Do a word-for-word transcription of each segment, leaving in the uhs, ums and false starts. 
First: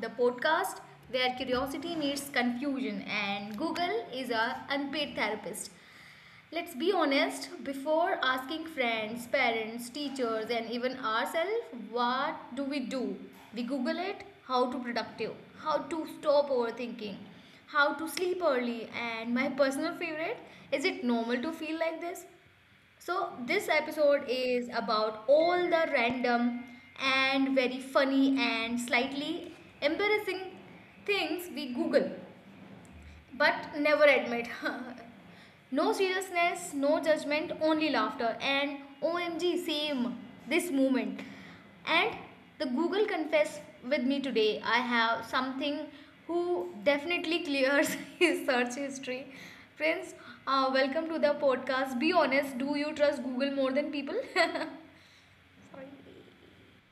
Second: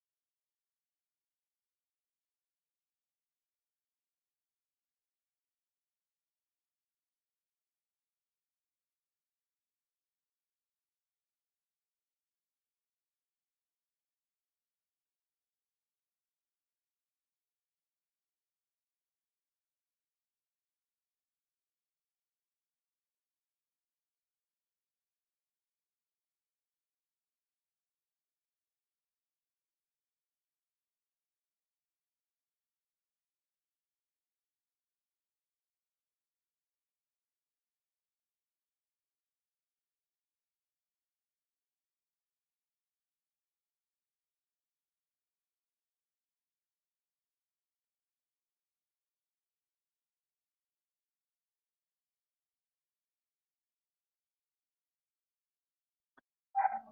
the podcast where curiosity meets confusion and Google is our unpaid therapist. Let's be honest, before asking friends, parents, teachers, and even ourselves, what do we do? We Google it. How to productive, how to stop overthinking, how to sleep early, and my personal favorite, is it normal to feel like this? So this episode is about all the random and very funny and slightly embarrassing things we Google but never admit. No seriousness, no judgment, only laughter. And OMG, same, this moment. And the Google Confess with me today, I have something who definitely clears his search history. Friends, uh, welcome to the podcast. Be honest, do you trust Google more than people?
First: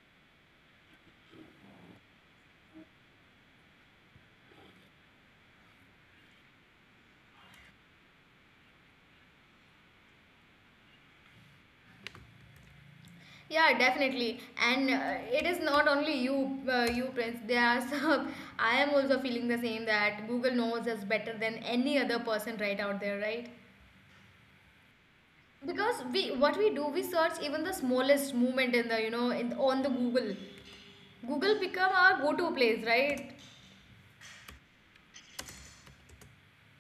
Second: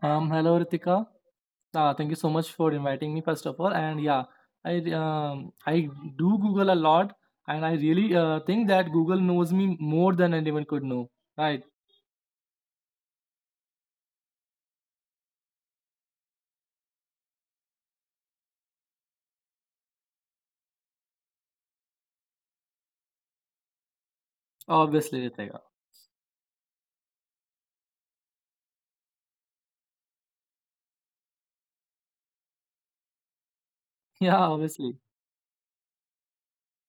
Um, hello Ritika. Uh, thank you so much for inviting me first of all. And yeah, I um, I do Google a lot, and I really uh, think that Google knows me more than anyone could know. Right? Yeah, definitely, and uh, it is not only you uh, you friends. There are some, I am also feeling the same, that Google knows us better than any other person, right, out there, right? Obviously, Ritika. Because we, what we do, we search even the smallest movement in the, you know, in on the Google. Google become our go-to place, right? Yeah, obviously.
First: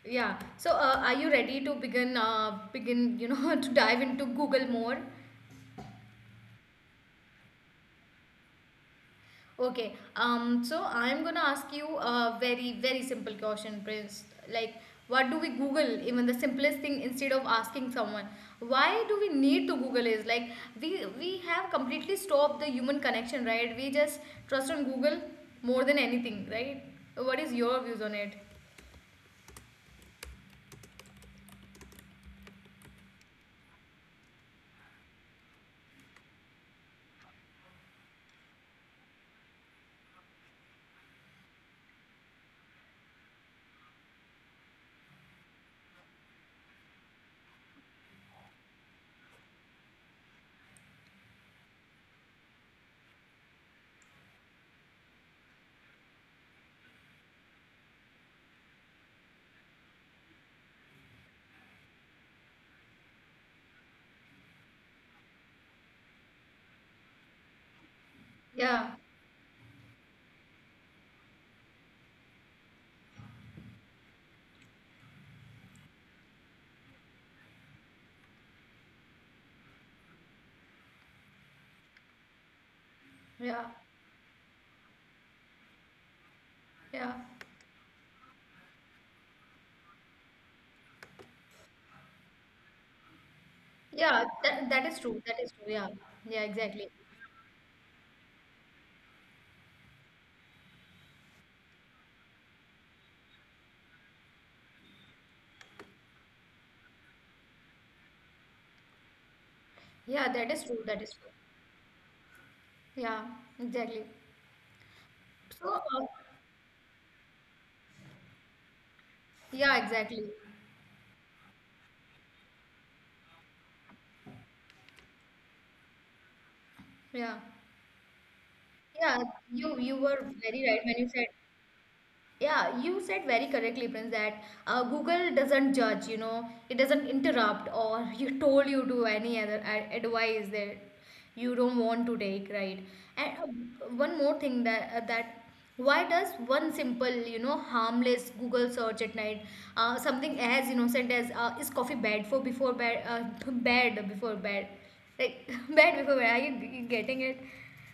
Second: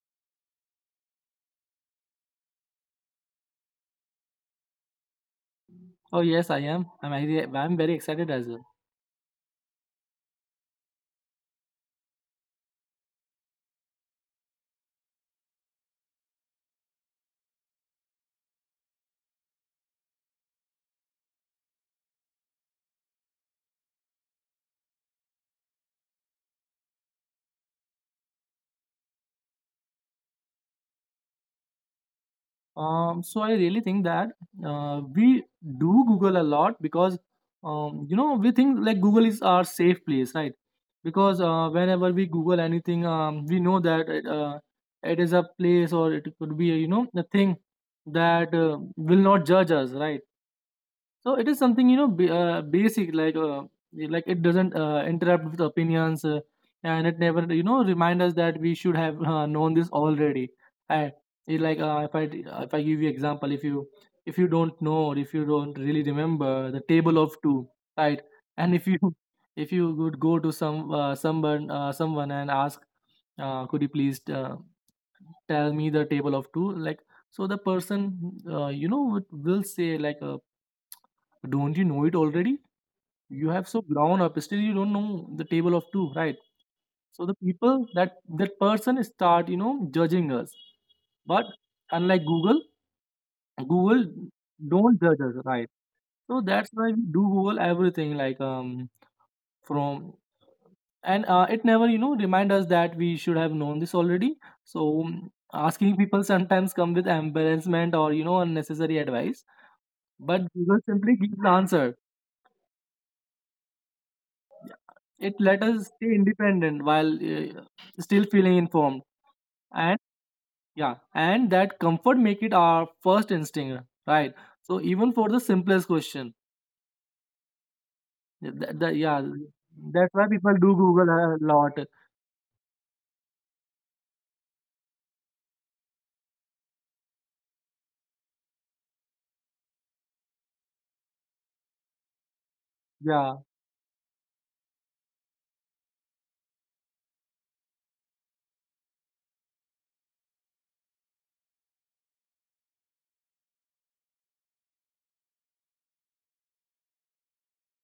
Yeah, so uh, are you ready to begin uh, begin, you know, to dive into Google more? Oh yes, I am. I'm I, I'm very excited as well. Okay, um, so I'm gonna ask you a very, very simple question, Prince. Like, what do we Google, even the simplest thing, instead of asking someone? Why do we need to Google? Is like we we have completely stopped the human connection, right? We just trust on Google more than anything, right? What is your views on it? Um, so I really think that uh, we do Google a lot because um, you know we think like Google is our safe place, right? Because uh, whenever we Google anything, um, we know that it, uh, it is a place or it could be a, you know a thing that uh, will not judge us, right? So it is something you know b- uh, basic like uh, like it doesn't uh, interrupt with opinions uh, and it never you know remind us that we should have uh, known this already. I it like uh, if I if I give you example if you if you don't know or if you don't really remember the table of two, right? And Yeah, if you if you would go to some uh, someone uh, someone and ask uh, could you please uh, tell me the table of two, like so the person uh, you know would- will say like uh, don't you know it already? You yeah, have so grown up. Still, you don't know the table of two, right? yeah, So the people, that that person start, you know, judging us. But unlike Google, Google yeah. That, that is don't true. judge That us, is true. right? Yeah, yeah, So that's exactly. why we do Google everything, like um, from and uh, it never, you know, remind us that we should have known this already. So um, asking people sometimes come with embarrassment or you know unnecessary advice, Yeah, that but is true. Google That is simply true. gives the answer. Yeah, exactly. It So, let us uh, stay independent while uh, still feeling informed. yeah, And exactly. yeah, and that comfort make it our first instinct, right? So even for the simplest question, Yeah. th- th- Yeah, yeah, you you were that's why very people do right when you Google said. a lot. Yeah, you said very correctly, Prince, that uh, Google doesn't judge, you know, it doesn't interrupt or you told you to any other a- advice that you don't want to take, right? And Yeah, uh, one more thing, that uh, that why does one simple, you know, harmless Google search at night, uh, something as innocent as uh, is coffee bad for before bed, uh, bed before bed, like bed before bed? Are you g- getting it?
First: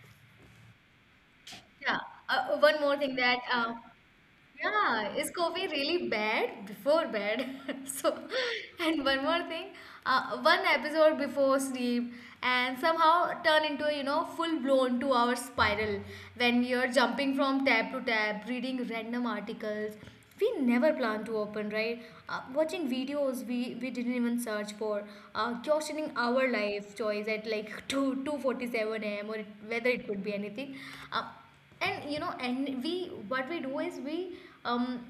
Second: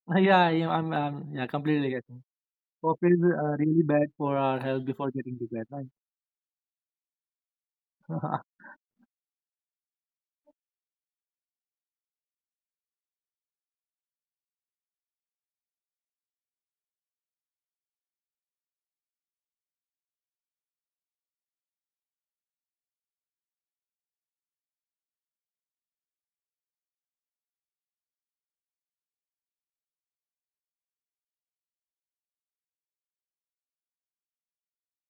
yeah, yeah I'm, I'm yeah completely Yeah. getting. Uh, one more Coffee thing, is that uh, uh, really bad for our health before yeah, is getting to bed, coffee right? really bad before bed? So, and one more thing, uh, one episode before sleep, and somehow turn into a, you know, full-blown two-hour spiral, when you're jumping from tab to tab, reading random articles. We never plan to open, right? Uh, watching videos we, we didn't even search for, uh, questioning our life choice at like two two forty-seven a m or it, whether it could be anything. Uh, and you know, and we, what we do is we, um,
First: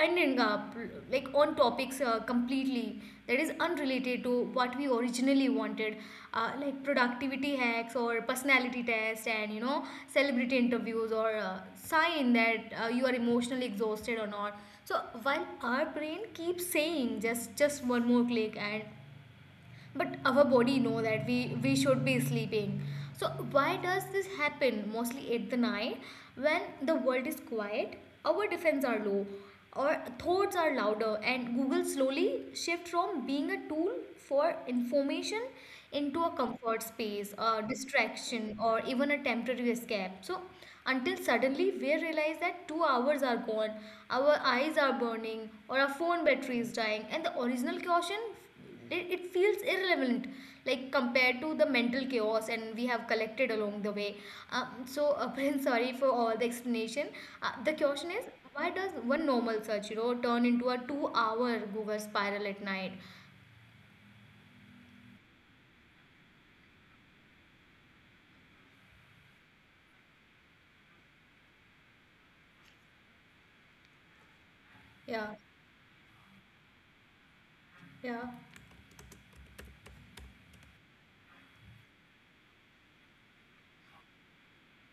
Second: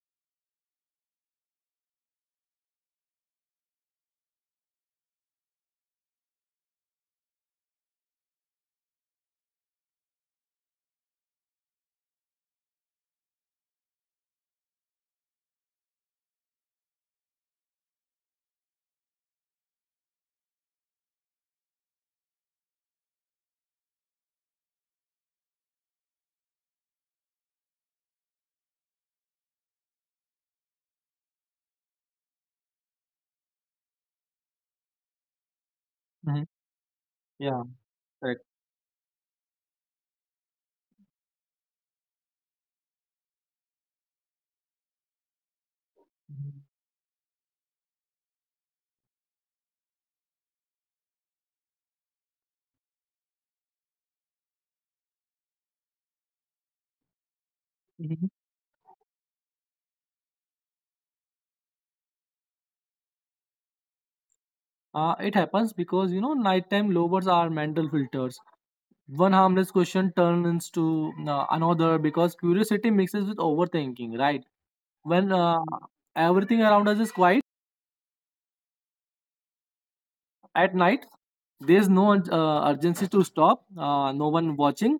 ending up like on topics uh, completely that is unrelated to what we originally wanted, uh, like productivity hacks or personality tests, and you know, celebrity interviews or uh, sign that uh, you are emotionally exhausted or not. So while our brain keeps saying just just one more click, and but our body know that we we should be sleeping. So why does this happen mostly at the night, when the world is quiet, our defense are low, our thoughts are louder, and Google slowly shift from being a tool for information into a Mhm. comfort space, a Yeah, correct. distraction, or even a temporary escape. So until suddenly we realize that two hours are gone, our eyes are burning, or our phone Mhm. battery is dying, and the original caution, it, it feels irrelevant, like compared to the mental chaos and we have collected along the way. um, so uh, Prince, sorry for all the explanation. Uh, the question Mhm. is, why does one normal search, you know, turn into a two hour Google spiral at night? Uh, it happens because you know nighttime lowers our mental filters. One harmless question turns to uh, another because curiosity mixes with overthinking, right? When Yeah, uh, everything around us is quiet yeah, at night, there's no uh, urgency to stop, uh, no one watching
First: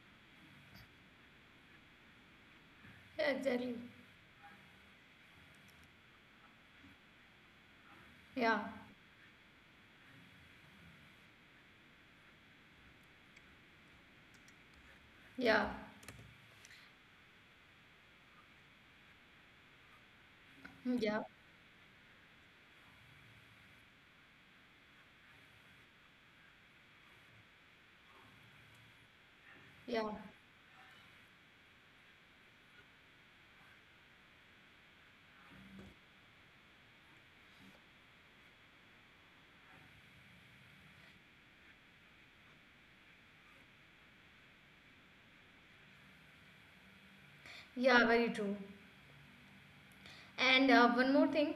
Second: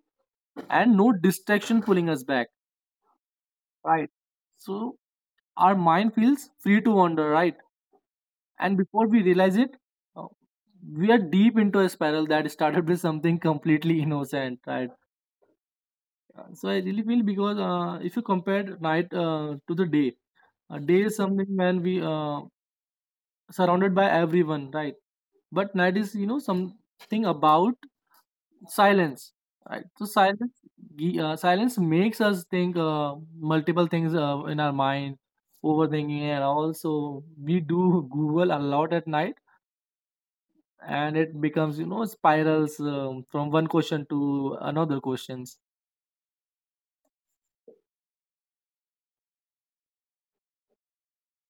and no distraction pulling us back, yeah, exactly. right? So our mind feels free to wander, right? Yeah, And before we realize it, uh, we are deep into a spiral that started with something completely innocent, right? yeah, So I really feel, because uh, if you compare night uh, to the day, a mm, day is yeah, something when we uh, surrounded by everyone, right? But night is you know something about silence, right? So yeah, silence gi- uh, silence makes us think uh, multiple things uh, in our mind, overthinking, and also we do Google a lot at night, and it becomes you know spirals um, from one question to another questions. yeah, very true. And uh, one more thing,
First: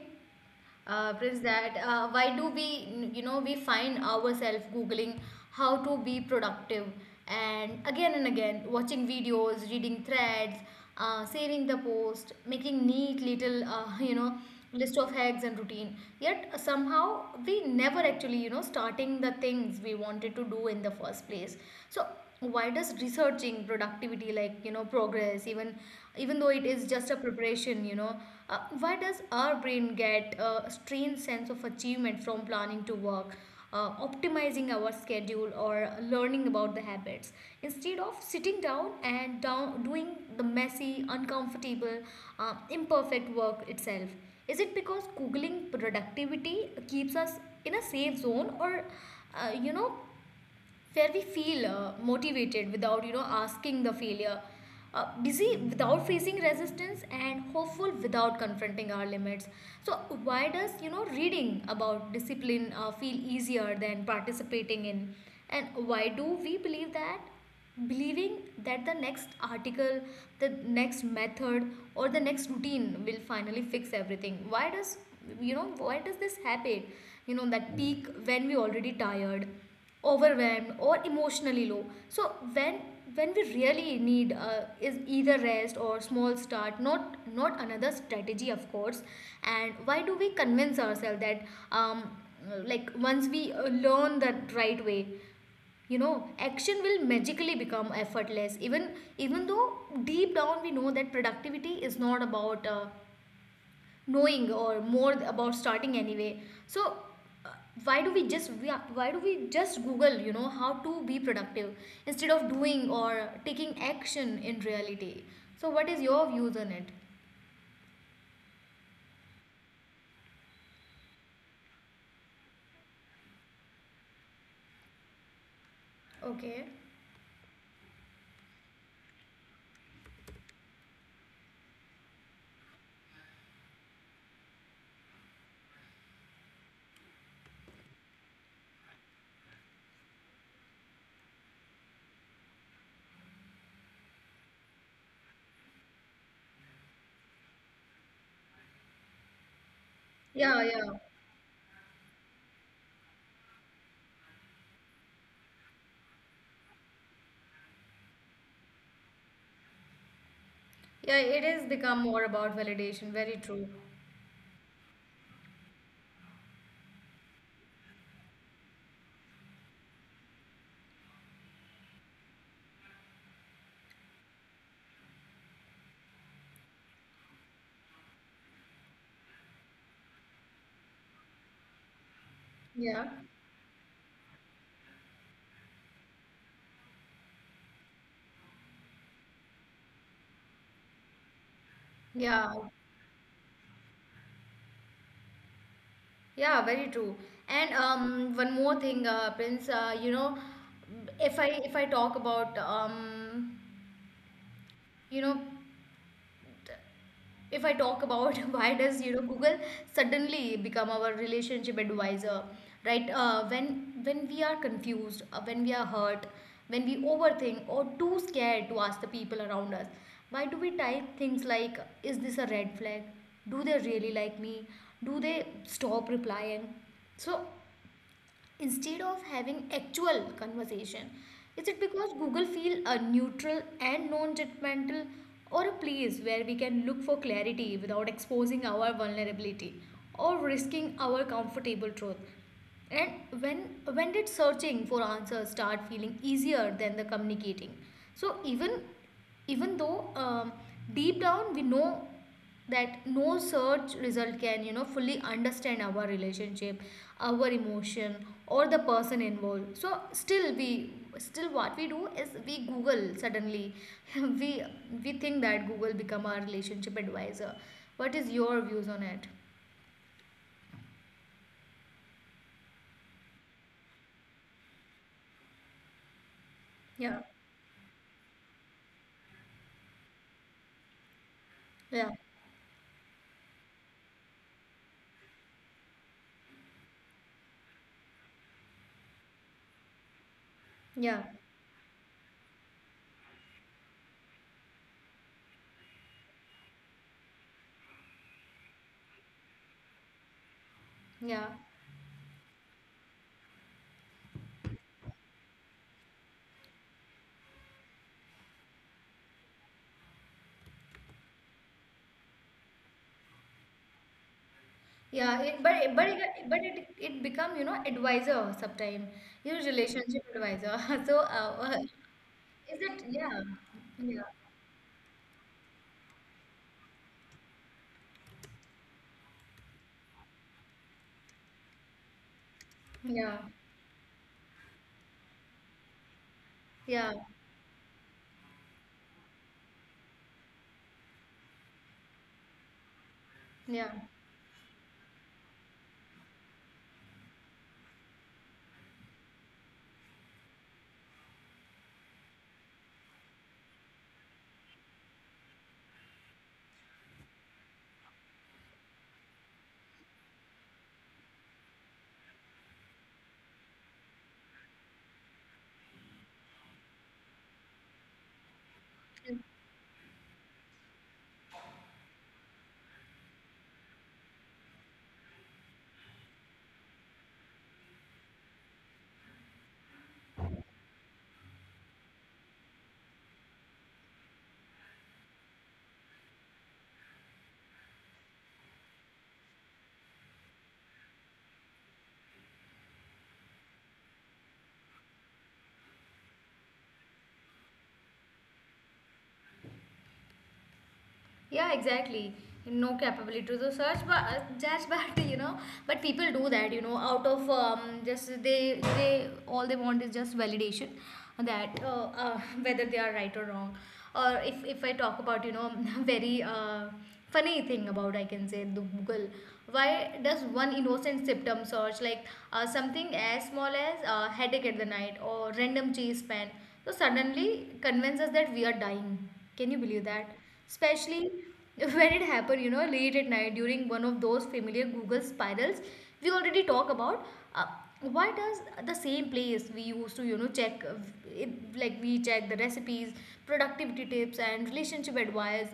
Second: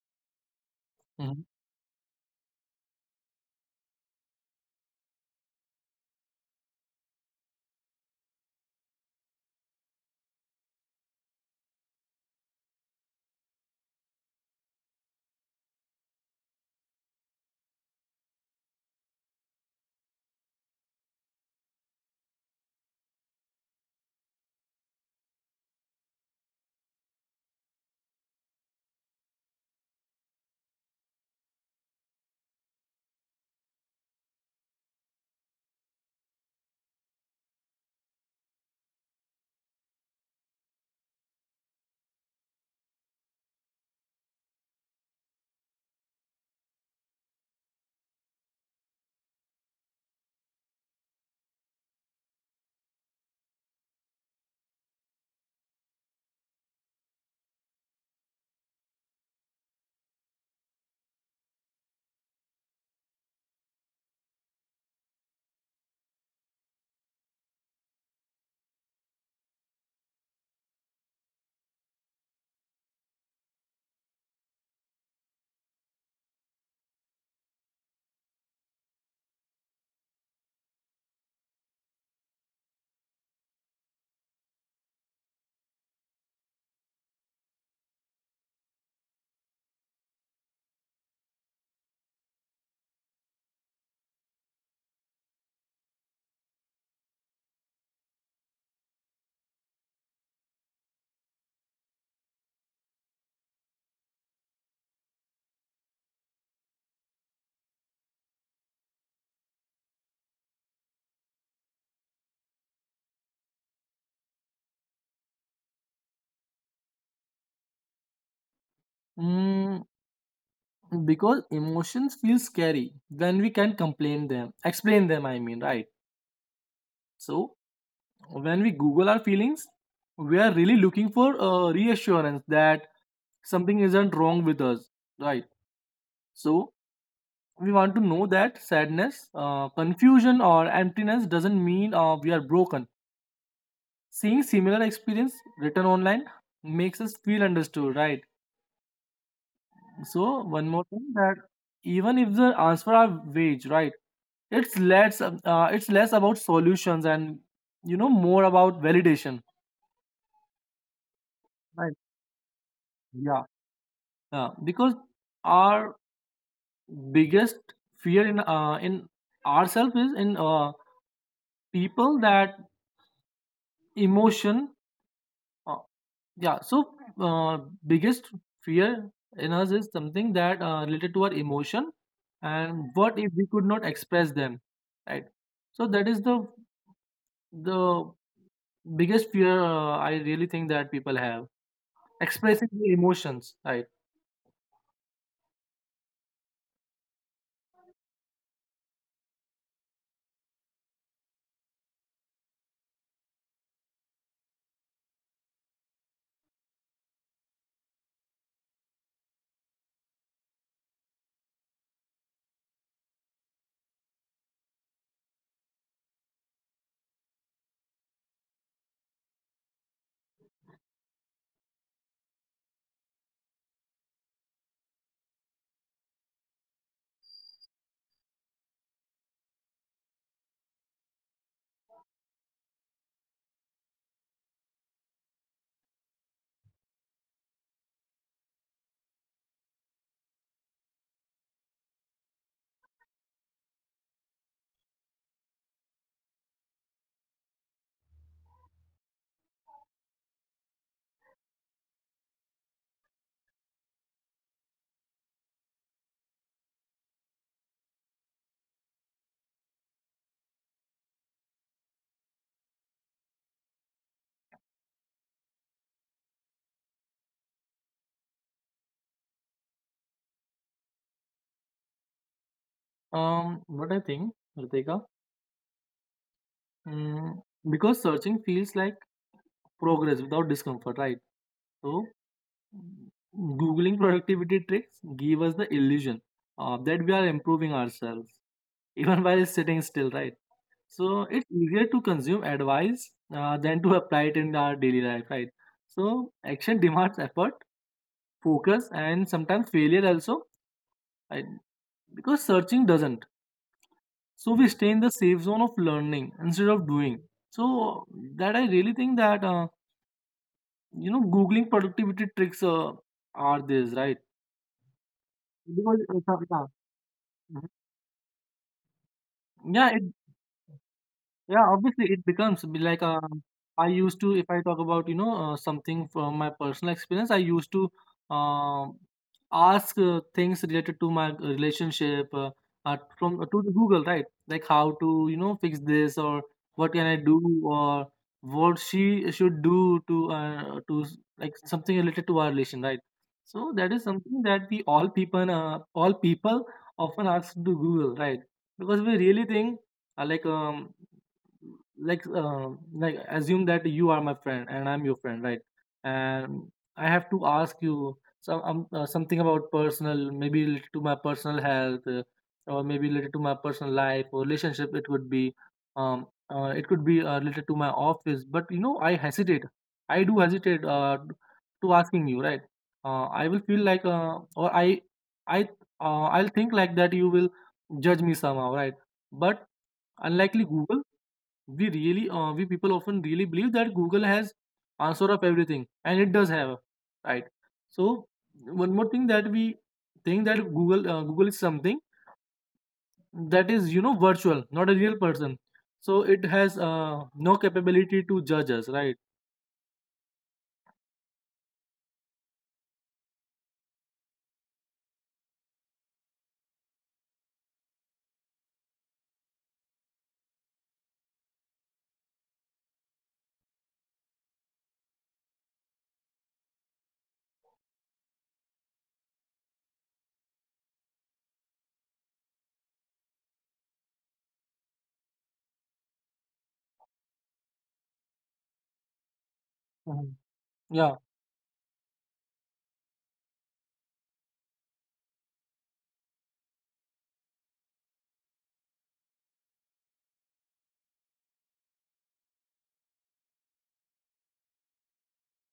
uh, Prince, Mhm. that uh, why do we, you know, we find ourselves googling how to be productive, and again and again watching videos, reading threads, uh, saving the post, making neat little, uh, you know, list of hacks and routine. Yet somehow we never actually, you know, starting the things we wanted to do in the first place. So why does researching productivity like, you know, progress, even even though it is just a preparation, you know. Uh, why does our brain get a strange sense of achievement from planning to work, uh, optimizing our schedule, or learning about the habits, instead of sitting down and down doing the messy, uncomfortable, uh, imperfect work itself? Is it because googling productivity keeps us in a safe zone? Or uh, you know, where we feel uh, motivated without, you know, asking the failure, uh, busy without facing resistance, and hopeful without confronting our limits. So why does, you know, reading about discipline uh, feel easier than participating in? And why do we believe that, believing that the next article, the next method, or the next routine will finally fix everything? Why does, you know, why does this happen? You know, that peak when we already tired, overwhelmed, or emotionally low. So when when we really need uh, is either rest or small start, not not another strategy, of course. And why do we convince ourselves that, um, like once we uh, learn the right way, you know, action will magically become effortless, even even though deep down we know that productivity is not about uh, knowing, or more about starting anyway. So, uh, why do we just we are- why do we just google, you know, how to be productive, instead of doing or taking action in reality? So what is your views on it? Mm, because emotions feel scary then we can complain them, explain them I mean, right? Okay. So when we Google our feelings, we are really looking for uh, reassurance that something isn't wrong with us, right? So we want to know that sadness, uh, confusion or emptiness doesn't mean uh, we are broken. Seeing similar experience written online makes us feel understood, right? So Yeah. one Yeah, more thing that, even if the answer are vague, right? It's less uh, uh, it's less about solutions and you know more about validation, yeah, it is right? become more about validation, very Yeah, true. yeah, because our biggest fear in uh, in ourselves is in uh, people that emotion, uh, yeah, so uh, biggest fear in us is something that uh, related to our emotion, and Yeah, what if we could not express them, right? So that is the the biggest fear, uh, I really think that people have yeah. expressing their emotions, right? Yeah, very true. And um, one more thing, uh, Prince. Uh, you know, if I if I talk about um, you know, if I talk about why does, you know, Google suddenly become our relationship advisor, right? Uh, when when we are confused, uh, when we are hurt, when we overthink or too scared to ask the people around us, why do we type things like, "Is this a red flag? Do they really like me? Do they stop replying?" So, instead of having actual conversation, is it because Google feel a neutral and non-judgmental, or a place where we can look for clarity without exposing our vulnerability or risking our comfortable truth? And when when did searching for answers start feeling easier than the communicating? So even, even though, um, deep down we know that no search result can, you know, fully understand our relationship, our emotion, or the person involved. So still we, still what we do is we Google suddenly, we we think that Google become our relationship advisor. What is your views on it? Um, what I think Ritika, Yeah, mm, because searching feels like progress without discomfort, right? So yeah, Googling productivity tricks give us the illusion uh, that we are improving ourselves, even while sitting still, right? yeah, So it's easier to consume advice uh, than to apply it in our daily life, right? So action demands effort, focus, and sometimes failure also, yeah, right? Because searching doesn't. So we stay in the safe zone of learning instead of doing. So that I really think that uh, you know Googling productivity tricks uh, are this, right? yeah, yeah, it, but it, Because, but it, but it, uh, it become, you know, advisor sometime, you know, yeah, relationship advisor. So, yeah, uh, uh, obviously it becomes be is it? like Yeah, um, I used yeah, to, if I talk about you know uh, something from my personal experience, I used to um, ask uh, things related to my uh, relationship, uh, uh, yeah. from uh, to the Google, right? Like how to you know fix this or what can Yeah, I do or what she should do to uh, to s- like something related to our relation, right? So yeah. that is something that we all people, uh, all people often ask to Google, right? Because we really think, uh, like um, like um like assume that you are my friend and I'm your friend, right? And I have to ask you some um, uh, something about personal, maybe related to my personal health, uh, or maybe related to my personal life or relationship. It could be, um, uh, it could be uh, related to my office. But you know, I hesitate. I do hesitate uh, to asking you, right? Uh, I will feel like, uh, or I, I, uh, I'll think like that you will judge me somehow, right? But unlikely Google, we really uh, we people often really believe that Google has answer of everything, and it does have, right? So one more thing that we think that google uh, Google is something that is you know virtual, not a real person, so it has uh, no capability to judge us, right? Yeah, exactly. No capability to the search, but uh, judge, but you know, but people do that, you know, out of, um, just they they all they want is just validation, that uh, uh, whether they are right or wrong. Or if if I talk about, you know, very uh, funny thing about, I can say, the Google, why does one innocent symptom search like uh, something as small as uh, headache at the night or random cheese pan, so suddenly convince us that we are dying? Can you believe that? Mhm. Yeah. Especially when it happened, you know, late at night, during one of those familiar Google spirals we already talk about. Uh, why does the same place we used to, you know, check, uh, it, like we check the recipes, productivity tips, and relationship advice,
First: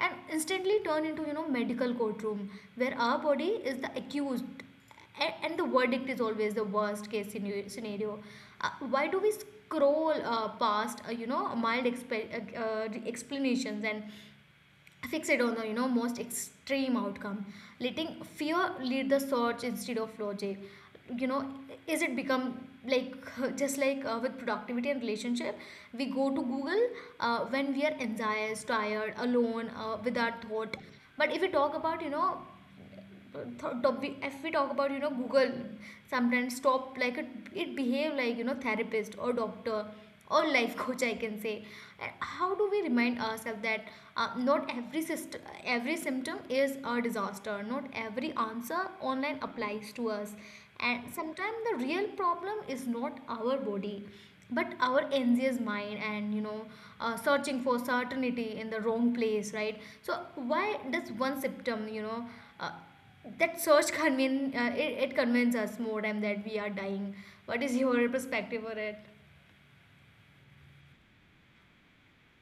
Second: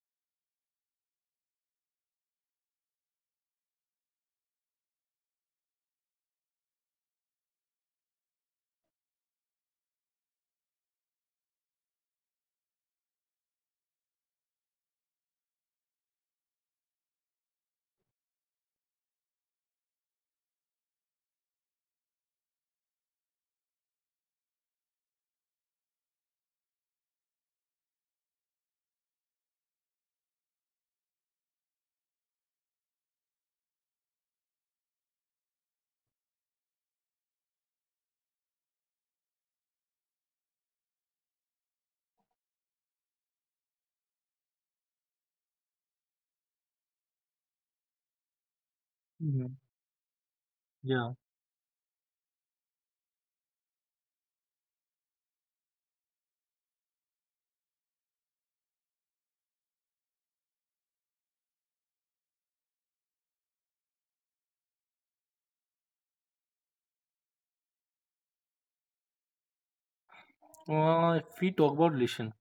and instantly turn into, you know, medical courtroom, where our body is the accused, and, and the verdict is always the worst case scenario scenario. Uh, why do we scroll uh, past uh, you know mild expe- uh, uh, explanations and fixed on the you know most extreme outcome, letting fear lead the search instead of logic, you know? Is it become, like, just like uh, with productivity and relationship, we go to Google uh, when we are anxious, tired, alone, uh, without thought. But if we talk about you know if we talk about, you know Google sometimes stop, like it, it behave like, you know, therapist or doctor or life coach, I can say. And how do we remind ourselves that, uh, not every syst- every symptom is a disaster, not every answer online Yeah. applies to us, and Yeah. sometimes the real problem is not our body but our anxious mind and, you know uh, searching for certainty in the wrong place, right? So why does one symptom, you know uh, that search convene uh, it, it convinces us more time that we are dying? What is your perspective on it? Uh, if we talk about relation,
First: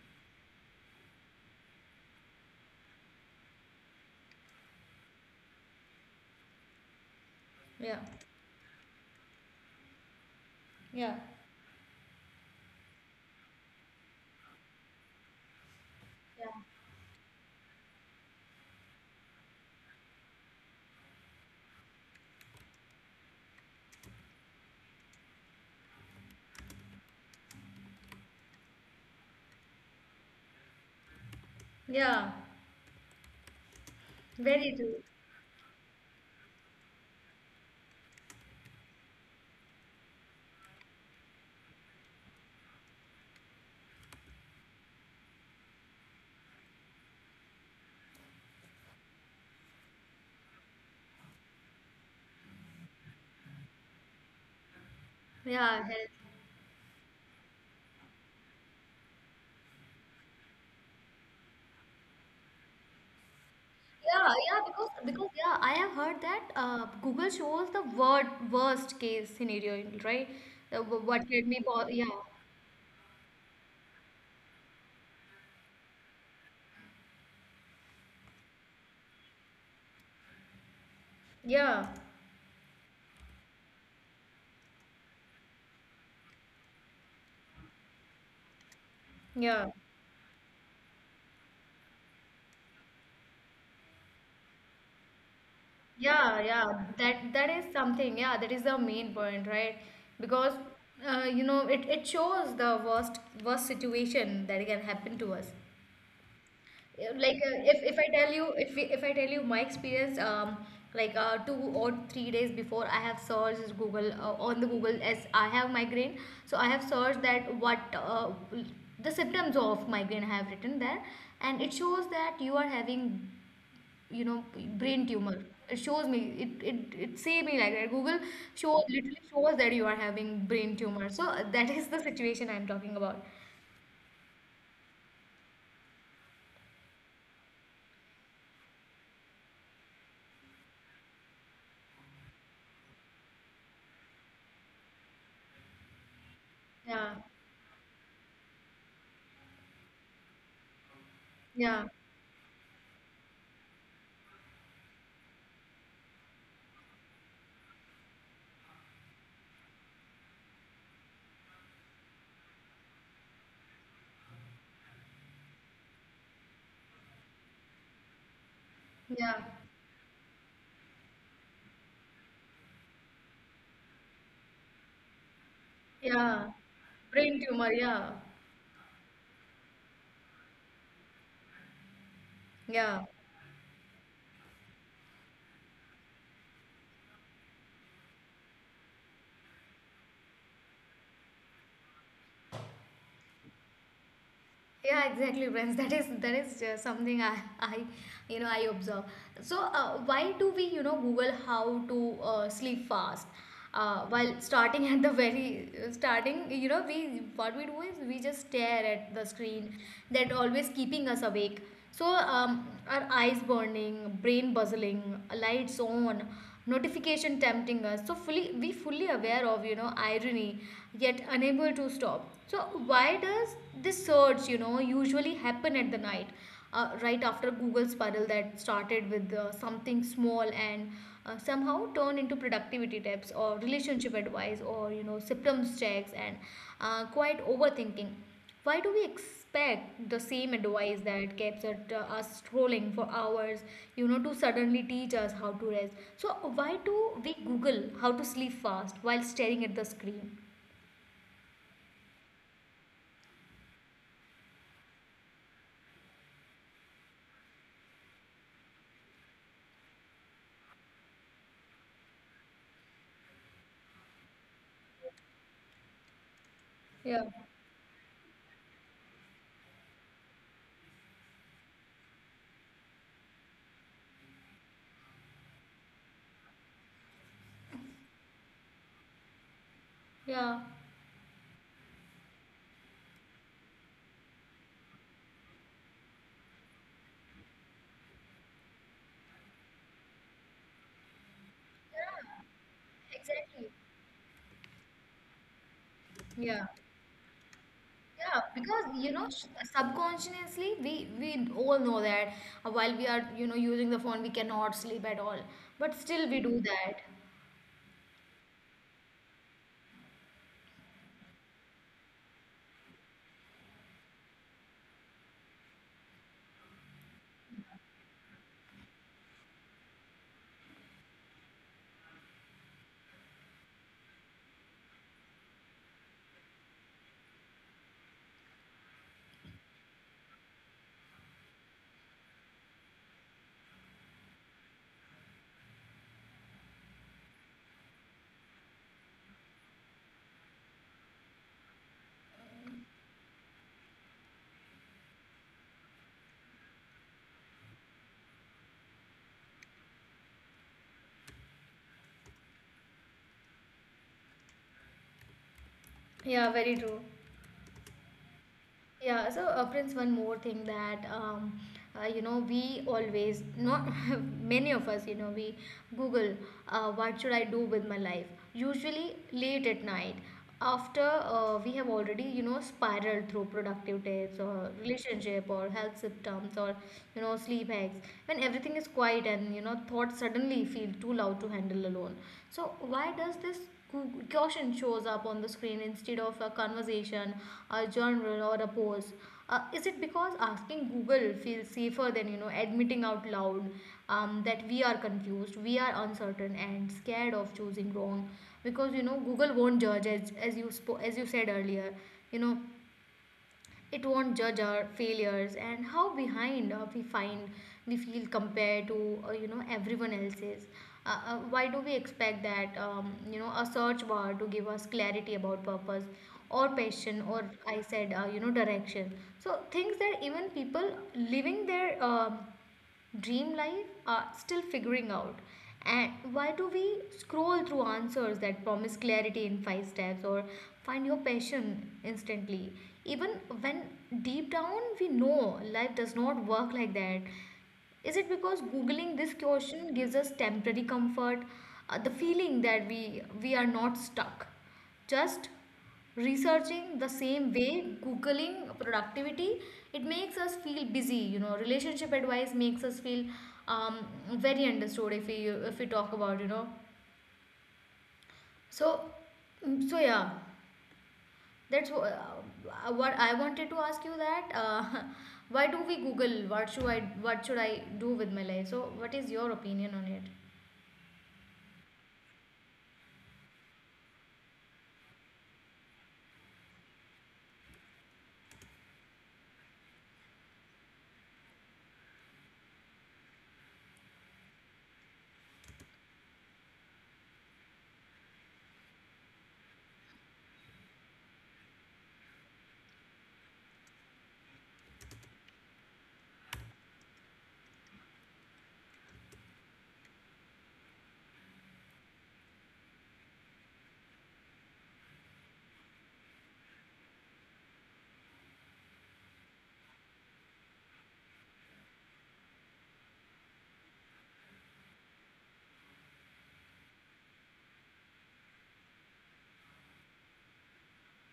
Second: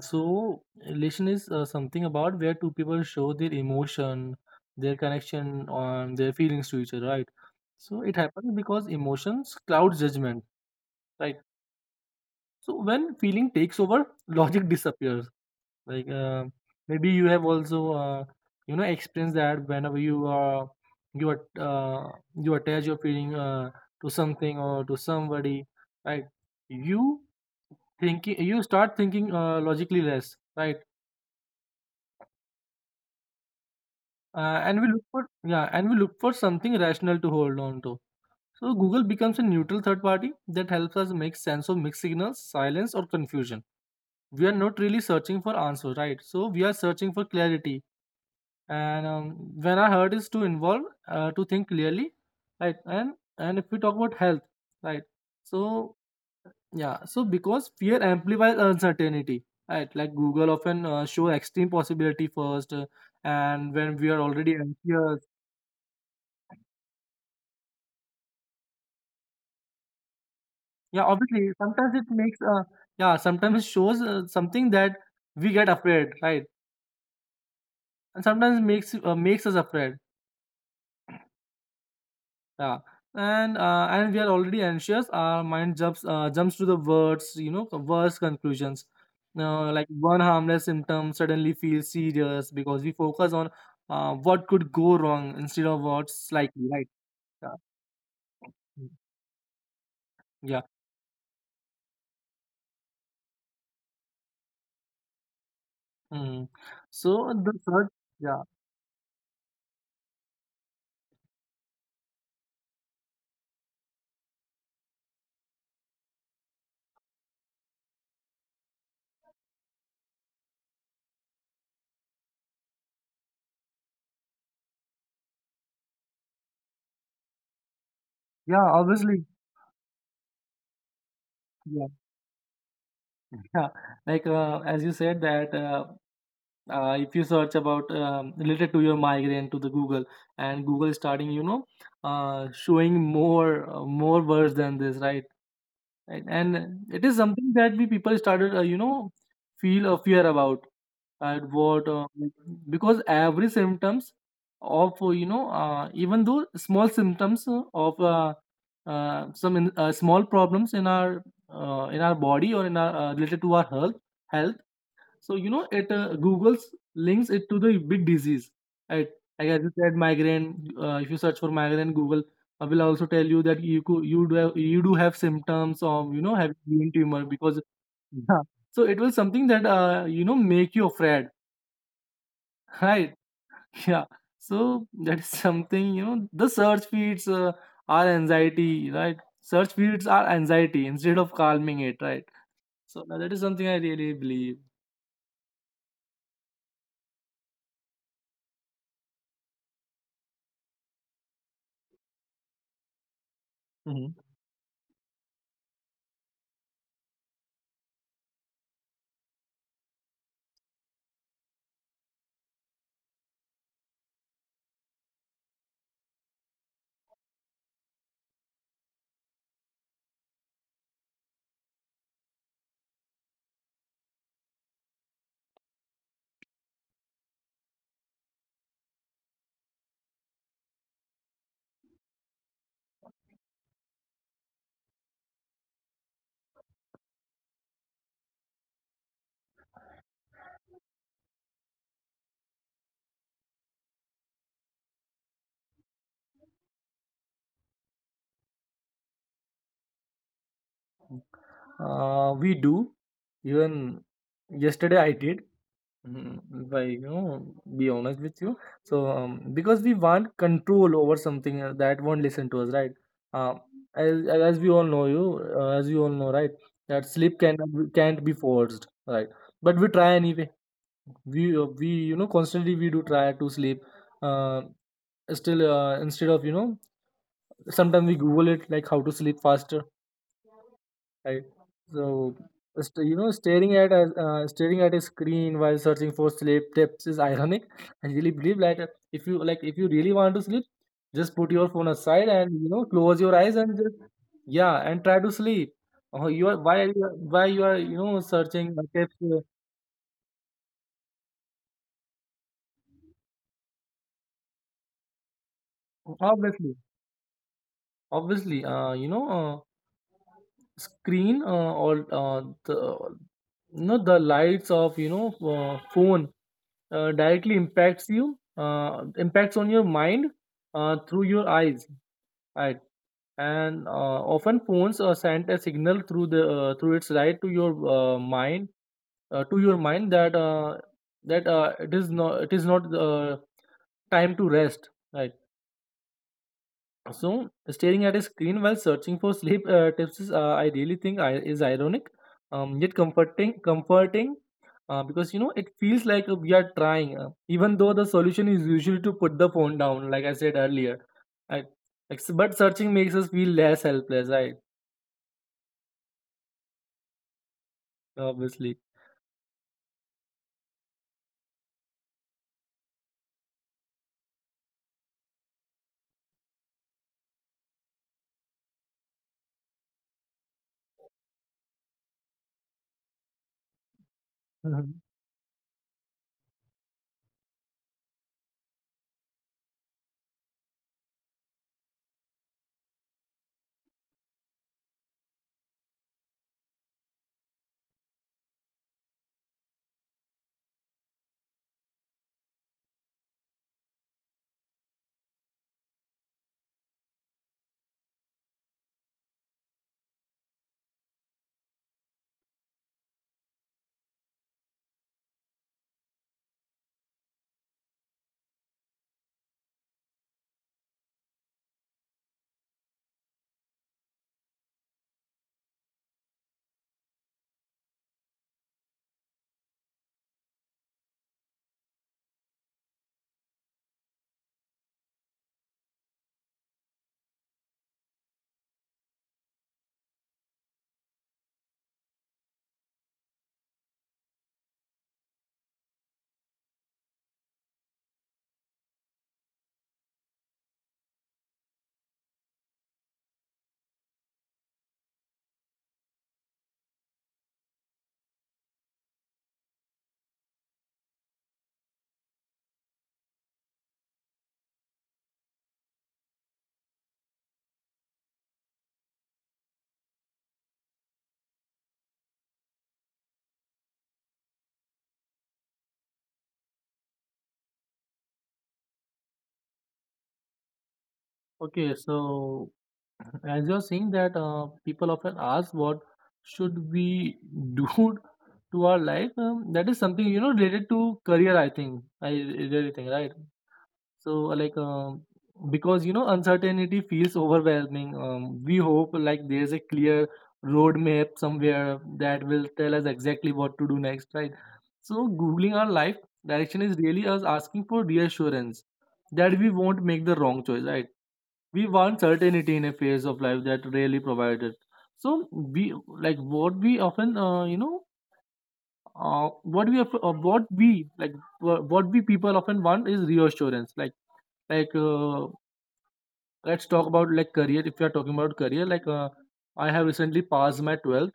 so relation is uh, something about where two people show their emotion, their connection, on their feelings to each other, right? Yeah, So it happens because emotions cloud judgment, yeah. right? So when feeling takes over, logic disappears. Like, uh, Yeah. maybe you have also, uh, you know, experienced that whenever you uh, you are uh, you attach your feeling uh, to something or to somebody, right? You thinking, you start thinking uh, logically less, right? Uh, yeah. and we look for yeah, and we look for something rational to hold on to. So Google becomes a neutral third party that helps us make sense of mixed signals, silence, or confusion. We are not really searching for answer, right? So we are searching for clarity. And um, when our heart is too involved uh, to think clearly, right? And and if we talk about health, right? Yeah, health. So yeah, so because fear amplifies uncertainty, right? Like Google often uh, show extreme possibility first, uh, and when we are Yeah, already yeah, because anxious. because yeah, I have heard that uh, Google shows the word worst case scenario, right? Uh, wh- Yeah, what can obviously. be po- Sometimes it Yeah. makes uh yeah, sometimes it shows uh, something that we get afraid, right? And sometimes it makes uh, makes us afraid. yeah Yeah. And uh, and we are already anxious. Our mind jumps uh, jumps to the words, you know, worse conclusions. yeah Now, like one harmless symptom suddenly feels serious because we focus on uh, what could go wrong instead of what's yeah yeah, likely, right? that that Yeah. is something. Yeah, that is the Mm, main point, right? Because yeah. uh, you know, it, it shows the worst worst situation that can happen to us. Mm. Yeah, So like the uh, if third, if I tell yeah, you, if we- if I tell you my experience, um, like uh, two or three days before I have searched Google uh, on the Google, as I have migraine. So I have searched that, what uh, the symptoms of migraine, I have written there. And it shows that you are having, you know, brain tumor. It shows me. It it, it say me like that. Google yeah, shows, literally obviously. shows that you are having brain tumor. So uh, that is Yeah. the situation I'm talking about. Yeah, like uh, as you said that, uh, uh, if you search about um, related to your migraine to the Google, and Google is starting, you know, uh, showing more uh, more words than this, right? Right. And it Yeah. is something that we people started, uh, you know, feel a fear about at Yeah. what, uh, because every symptoms of uh, you know, uh, even though small symptoms uh, of uh, uh, some in, uh, small problems in our uh, in our body or in our uh, related to our health health, so you know, it uh, Google's links it to the big disease. Right? Yeah. Like as you said, migraine. Uh, if you search for migraine, Google uh, will also tell you that you could, you do have, you do have symptoms of you know Yeah, having brain tumor, brain because tumor. Yeah. yeah. So it was something that uh, you know make you afraid, Yeah, right? Yeah. So that is something you know. The search feeds uh, are anxiety, right? Search feeds are anxiety instead of calming it, right? So that is something I really believe. yeah, exactly, friends. That is that is uh, something I, I, you know, I observe. So, uh, why do we, you know, Google how to uh, sleep fast? Uh, while starting at the very uh, starting, you know, we, what we do is we just stare at the screen that always keeping us awake. So, um, our eyes burning, brain buzzing, lights on, notification tempting us. So fully, we fully aware of, you know, irony, yet unable to stop. So why does this surge, you know, usually happen at the night, uh, right after Google spiral that started with uh, something small and uh, somehow turned into productivity tips or relationship advice or, you know, symptoms checks and uh, quite overthinking. Why do we expect the same advice that keeps at, uh, us scrolling for hours, you know, to suddenly teach us how to rest? So, why do we Google how to sleep fast while staring at the screen? Uh, we do. Even yesterday I did. Mm, if I, you know, be honest with you. So, um, because we want control over something uh, that won't listen to us, right? Uh, as, as we all know, you, uh, as you all know, right, that Yeah. sleep can can't be forced, right? But we try anyway. We uh, we you know constantly we do try to sleep. Uh, still, uh, instead of you know, sometimes we Google it like how to sleep faster, Yeah. right? So st- you know staring at a- uh, staring at a screen while searching for sleep tips is ironic. I really believe like uh, if you like, if you really want to sleep, just put your phone aside and you know Yeah, close your eyes exactly. and just, yeah, and try to sleep. Oh, you are, Yeah. why are you, are- why you are, you know Yeah, searching uh, because you tips know, uh, sh- subconsciously, we we all know that uh, while we are, you know, using the phone, we cannot sleep at all. But still, we do Obviously. that. Obviously uh, you know uh, screen uh, or uh, the, you know the lights of, you know uh, phone uh, directly impacts you, uh, impacts on your mind uh, through your eyes, right? And uh, often phones uh, send a signal through the, uh, through its light to your uh, mind, uh, to your mind, that uh, that uh, it is not, it is not uh, time to rest, right? So, staring at a screen while searching for sleep uh, tips is, uh, I really think, I, is ironic, um, yet comforting. Comforting, uh, because you know it feels like we are trying, uh, even though the solution is usually to put the phone down, like I said earlier. I, ex- but searching makes us feel less helpless, right? Yeah, very true. Obviously. Yeah, so uh, Prince, one more thing, that um, uh, you know, we always not many of us, you know, we Google uh, what should I do with my life. Usually late at night, after uh, we have already, you know, spiraled through productive days or Mhm. relationship or health symptoms or, you know, sleep hacks, when everything is quiet and, you know, thoughts suddenly feel too loud to handle alone. So why does this question shows up on the screen instead of a conversation, a journal, or a pose? Uh, is it because asking Google feels safer than, you know, admitting out loud, um, that we are confused, we are uncertain, and scared of choosing wrong? Because, you know, Google won't judge as, as you spo- as you said earlier. You know, it won't judge our failures and how behind uh, we find we feel compared to, uh, you know, everyone else's. Uh, uh, why do we expect that, um, you know, a search bar to give us clarity about purpose or passion, or I said, uh, you know, direction? So, things that even people living their uh, dream life are still figuring out. And why do we scroll through answers that promise clarity in five steps or find your passion instantly? Even when, deep down, we know life does not work like that. Is it because Googling this question gives us temporary comfort, uh, the feeling that we, we are not stuck? Just researching the same way, googling productivity, it makes us feel busy, you know, relationship advice makes us feel, um, very understood. If we if we talk about you know so Mm, so yeah, that's wh- uh, what I wanted to ask you, that uh, why do we Google, what should i what should I do with my life? So what is your opinion on it? Okay, so, as you're saying that uh, people often ask what should we do to our life, um, that is something, you know related to career, I think. I re- really think, right? So, like um, because you know uncertainty feels overwhelming. Um, we hope like there's a clear roadmap somewhere that will tell us exactly what to do next, right? So googling our life direction is really us asking for reassurance that we won't make the wrong choice, right? We want certainty in a phase of life that rarely provided. So we, like, what we often, uh, you know uh, what we of- uh, what we like, wha- what we, people often want is reassurance, like, like uh, let's talk about like career. If you are talking about career, like uh, I have recently passed my twelfth,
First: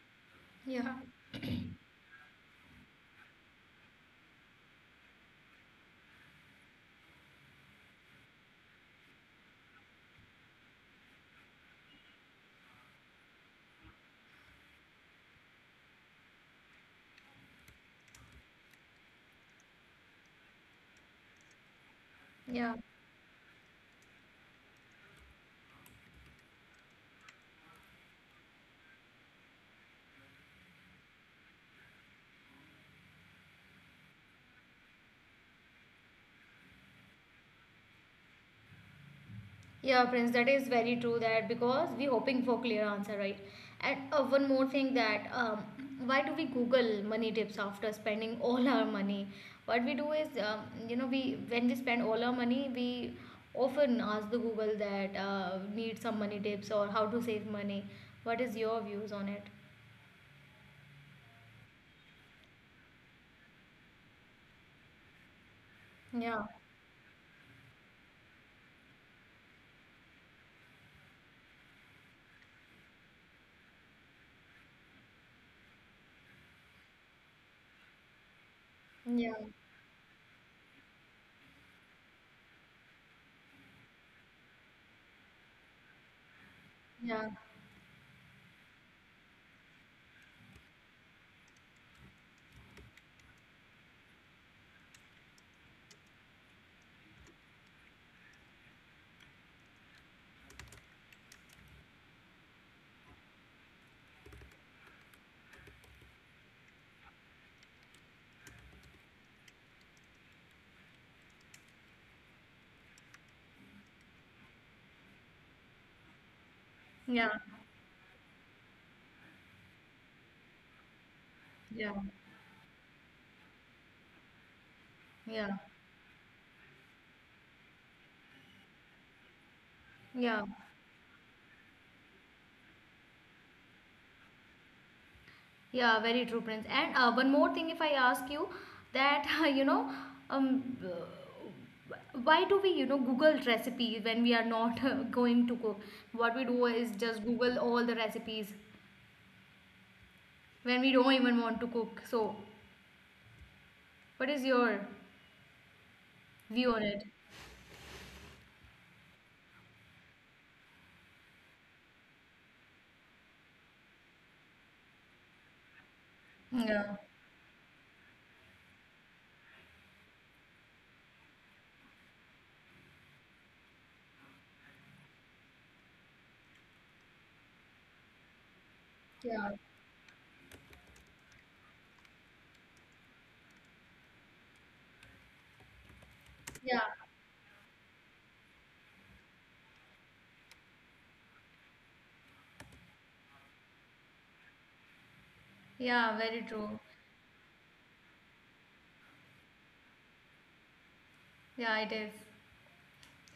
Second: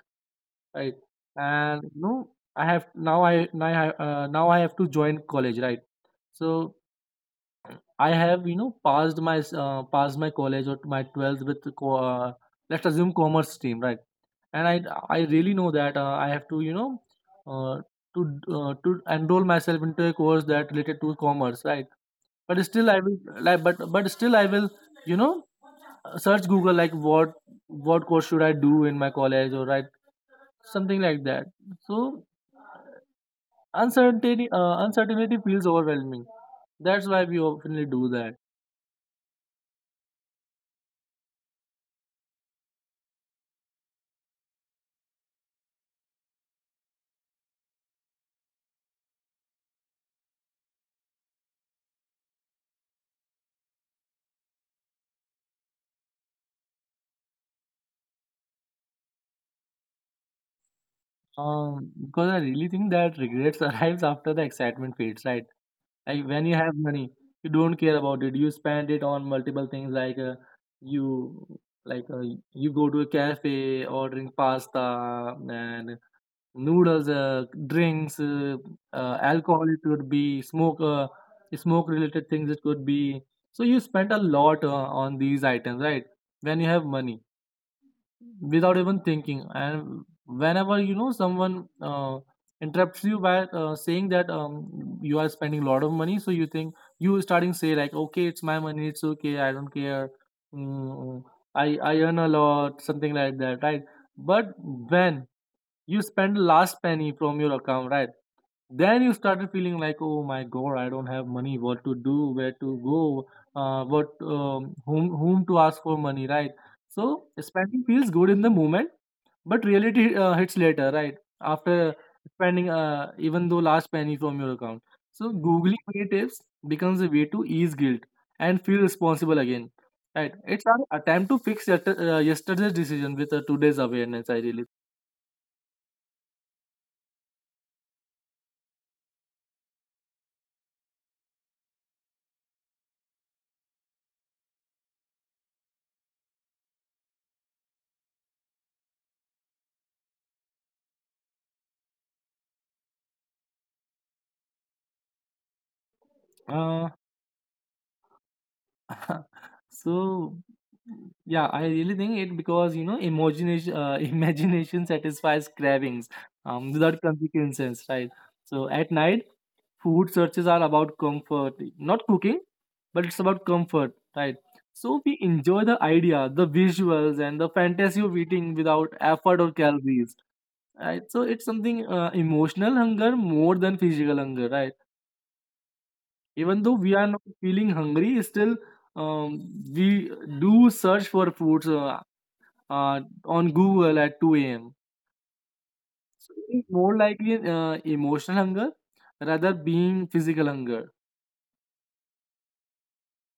Yeah. right? And you know I have now I now I, uh, now I have to join college, right? So I have, you know, passed my s- uh, passed my college or my twelfth with the co- uh, let's assume commerce stream, right? And I I really know that uh, I have to, you know, uh, to d- uh, to enroll myself into a course that related to commerce, right? But yeah. still, I will like, but but still, I will, you know, uh, search Google like what what course should I do in my college, or right, something like that. So uncertainty uh, uncertainty feels overwhelming. That's why we often do that. Yeah, Prince, that is very true. That because we hoping for clear answer, right? And uh, one more thing, that um, why do we Google money tips after spending all our money? What we do is, um, you know, we, when we spend all our money, we often ask the Google that, uh, need some money tips or how to save money. What is your views on it? Um, because I really think that regrets arrives after the excitement fades, right? Like Yeah, when you have money, you don't care about it. You spend it on multiple things, like uh, you like uh, you go to a cafe, ordering pasta and noodles, uh, drinks, uh, uh, yeah, alcohol. It could be smoke, uh, smoke related things. It could be So you spend a lot uh, on these items, right? When you have money yeah, without even thinking, and whenever you know someone uh, interrupts you by uh, saying that, um, you are spending a lot of money, so you think, you starting say like, okay, it's my money, it's okay, I don't care. mm, i i earn a lot, something like that, right? But when you spend last penny from your account, right, then you started feeling like, oh my god, I don't have money. What to do? Where to go? Uh, what, um, whom whom to ask for money, right? So yeah, spending feels good in the moment, but reality uh, hits later, right? After yeah, spending, uh, even though last penny from your account. So yeah, googling money tips becomes a way to ease guilt and feel responsible again. Right. yeah. It's an attempt to fix yester- uh, yesterday's decision with uh, today's awareness. I Yeah, very true, Prince. And uh, one more thing, if I ask you, that you know, um, why do we, you know, Google recipes when we are not uh, going to cook? What we do is just Google all the recipes when we don't even want to cook. So, what is your view on really. it? So, mm, yeah, I really think it, because you know imagination, uh, imagination satisfies cravings um, without Yeah, consequences, right? So at night, food searches are about comfort, not cooking. But it's about comfort, right? So we enjoy the idea, the visuals, and the fantasy of eating without effort or yeah, calories, right? So it's something, uh, emotional hunger more than physical hunger, right? Even though yeah, we are not feeling hungry, still, um, we do search for foods, uh, uh, on Google at two a m. yeah. So Very it is true. more likely uh, emotional hunger rather being physical hunger. Yeah, it is.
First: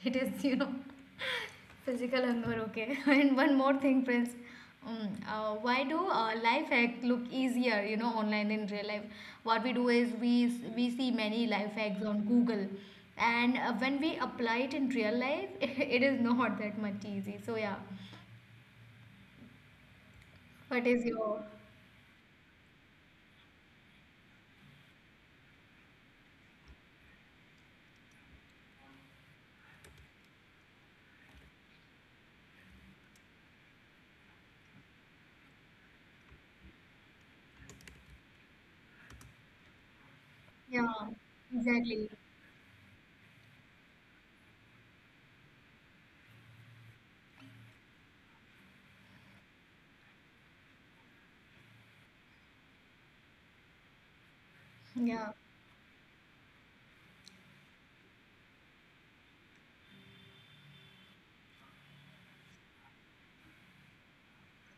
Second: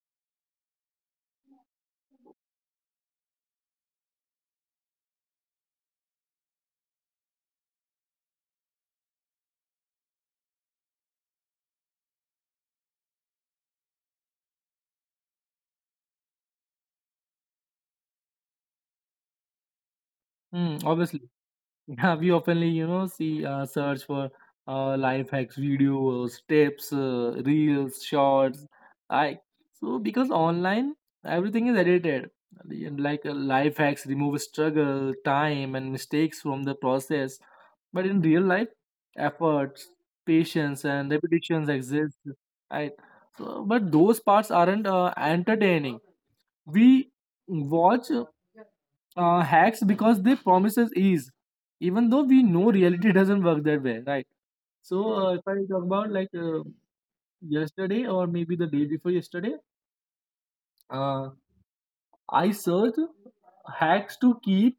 It is, you know, physical hunger, okay. And one more thing, Prince. Um, uh, why do uh, life hacks look easier, you know, online than real life? What we do is we s- we see many life hacks on Google, and uh, when we apply it in real life, it is not that much easy. So yeah, Hmm, what is obviously. your— Yeah, we oftenly, you know, see, uh, search for uh, life hacks, videos, tips, uh, reels, shorts. I So because online everything is edited, and like uh, life hacks remove struggle, time, and mistakes from the process. But in real life, efforts, patience, Yeah, and repetitions exactly. exist. Right? So, but those parts aren't uh, entertaining. We watch uh, hacks because they promises ease, even though we know reality doesn't work that way, right? So Yeah. uh, if I talk about like uh, yesterday or maybe the day before yesterday, uh, I searched hacks to keep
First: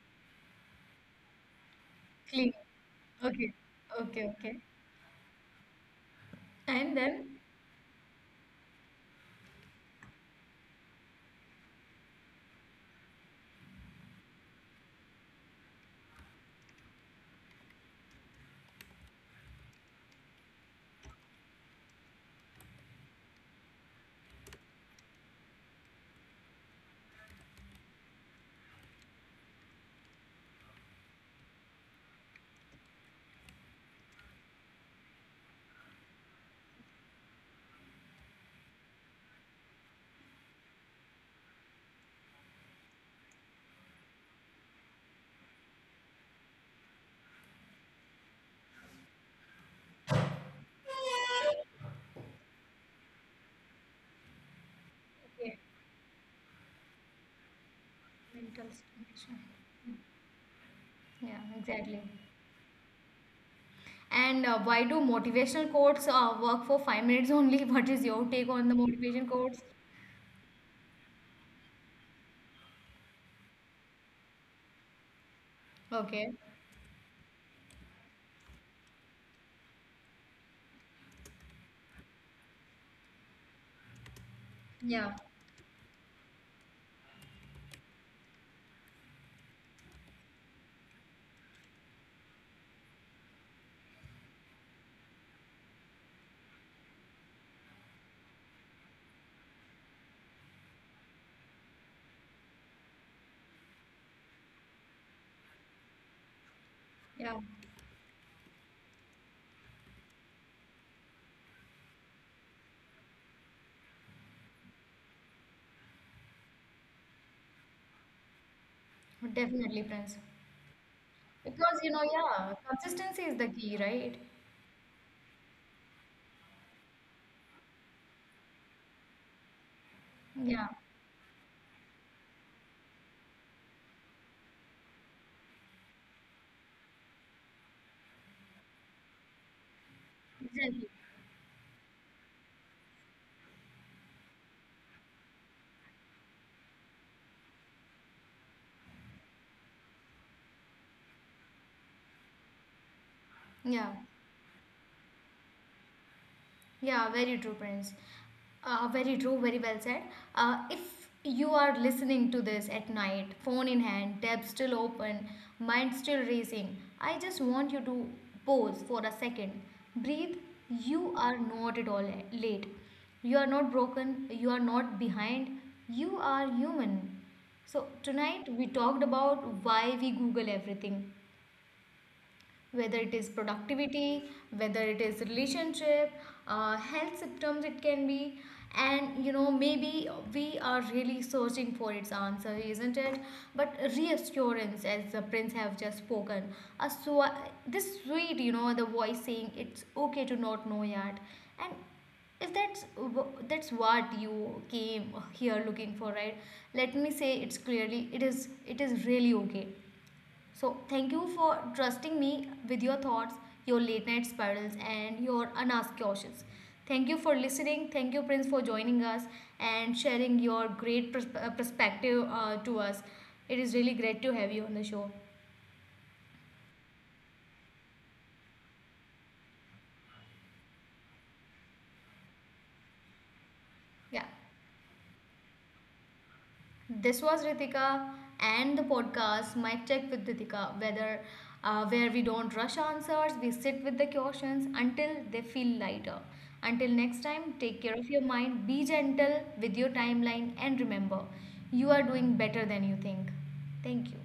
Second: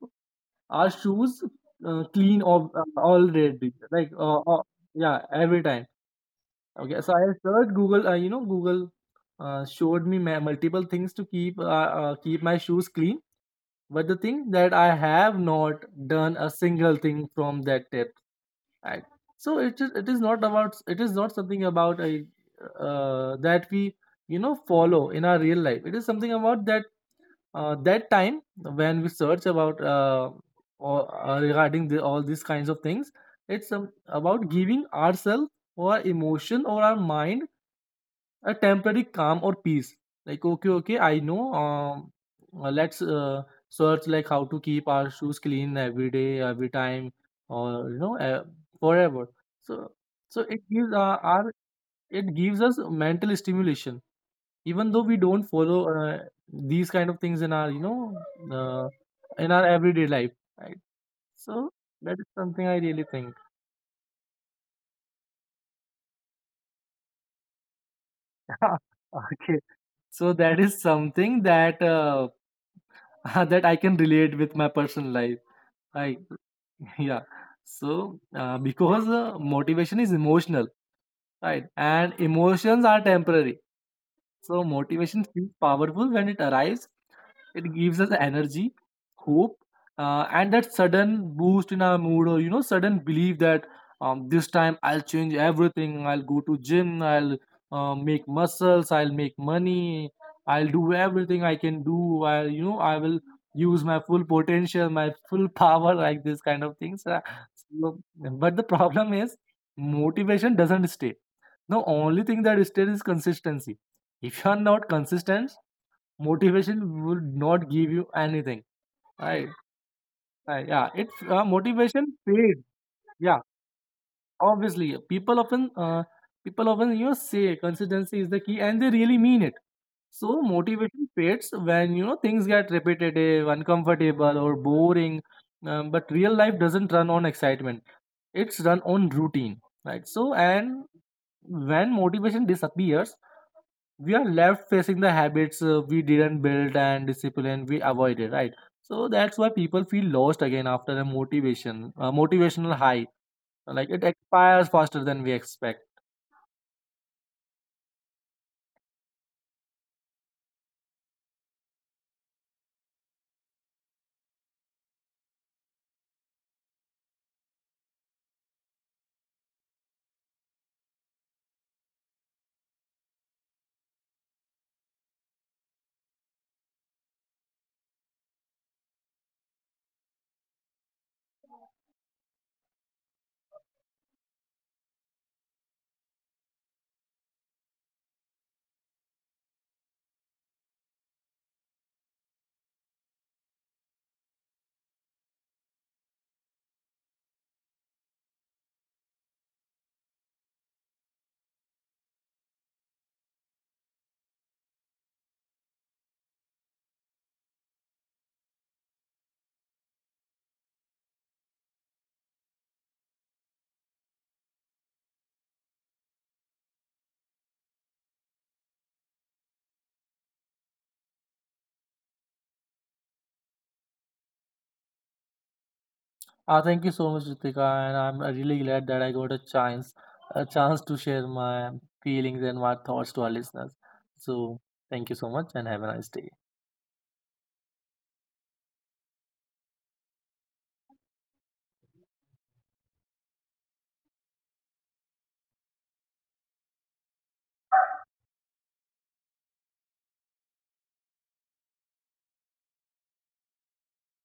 our shoes uh, clean Clean, of, uh, all okay. red, like Okay, uh, okay. uh, yeah, every time. And Okay, so I then, searched Google. Uh, you know, Google uh, showed me ma- multiple things to keep, uh, uh, keep my shoes clean. But the thing that I have not done a single thing from that tip. Right. So it is, it is not about it is not something about a, uh, that we, you know follow in our real life. It is something about that, uh, that time when we search about, uh, or, uh, regarding the, all these kinds of things. It's, um, about giving ourselves or our emotion or our mind a temporary calm or peace, like, okay, okay, I know, um uh, let's, uh, search like how to keep our shoes clean every day, every time, or, you know uh, forever. So, so it gives, uh, our, it gives us mental stimulation, even though we don't okay. follow, uh, these kind of things in our, you know Mental uh, stimulation. in our everyday life, right? Yeah, So exactly. that is something I really think. And uh, why do motivational quotes uh, work for five minutes only? What is your take on the motivation Okay, quotes? so that is something that, uh, that I can relate with my personal life. I Okay. yeah. So uh, because uh, motivation is emotional, right? And emotions are temporary. So Yeah. motivation feels powerful when it arrives, it gives us energy, hope, uh, and that sudden boost in our mood, or, you know, sudden belief that, um, this time I'll change everything. I'll go to gym. I'll, uh, make muscles. I'll make money. I'll do everything I can do. I'll, you know I will use my full potential, my full power, like this kind of things. Uh, Yeah. so- but the problem is motivation doesn't stay. The only thing that stays is consistency. If you are not consistent, motivation will not give you anything, right? Definitely, friends. Right, yeah, it's, uh, Because, you know, motivation yeah, fades. consistency is Yeah, the key, right? obviously, people often, uh, people often, you know say consistency is the key, and they really mean it. So Yeah. motivation fades when you know things get repetitive, uncomfortable, or boring. Um, but real life doesn't run on excitement; it's run on routine, right? So and Exactly. when motivation disappears, we are left facing the habits, uh, we didn't build and discipline we avoided, right? So that's why people feel lost again after a motivation a motivational high, like Yeah. it expires faster than we expect. Yeah, very true, Prince. Uh, very true, very well said. Uh, if you are listening to this at night, phone in hand, tab still open, mind still racing, I just want you to pause for a second. Breathe. You are not at all la- late. You are not broken. You are not behind. You are human. So, tonight we talked about why we Google everything, whether it is productivity, whether it is relationship, uh, health symptoms it can be. And, you know, maybe we are really searching for its answer, isn't it? But reassurance, as the Prince have just spoken, a sw- this sweet, you know, the voice saying it's okay to not know yet. And if that's wh- that's what you came here looking for, right, let me say it's clearly, it is it is really okay. So, thank you for trusting me with your thoughts, your late night spirals, and your unasked questions. Thank you for listening. Thank you, Prince, for joining us and sharing your great pers- uh, perspective uh, to us. It is really great to have you on the show. Uh, thank you so much, Ritika, and I'm, uh, really glad that I got a chance, a chance to share my feelings and my thoughts to our listeners. Yeah. So thank you so much, and have a nice day. This was Ritika and the podcast Mic Check with Ritika, whether uh, where we don't rush answers, we sit with the questions until they feel lighter. Until next time, take care of your mind, be gentle with your timeline, and remember, you are doing better than you think. Thank you.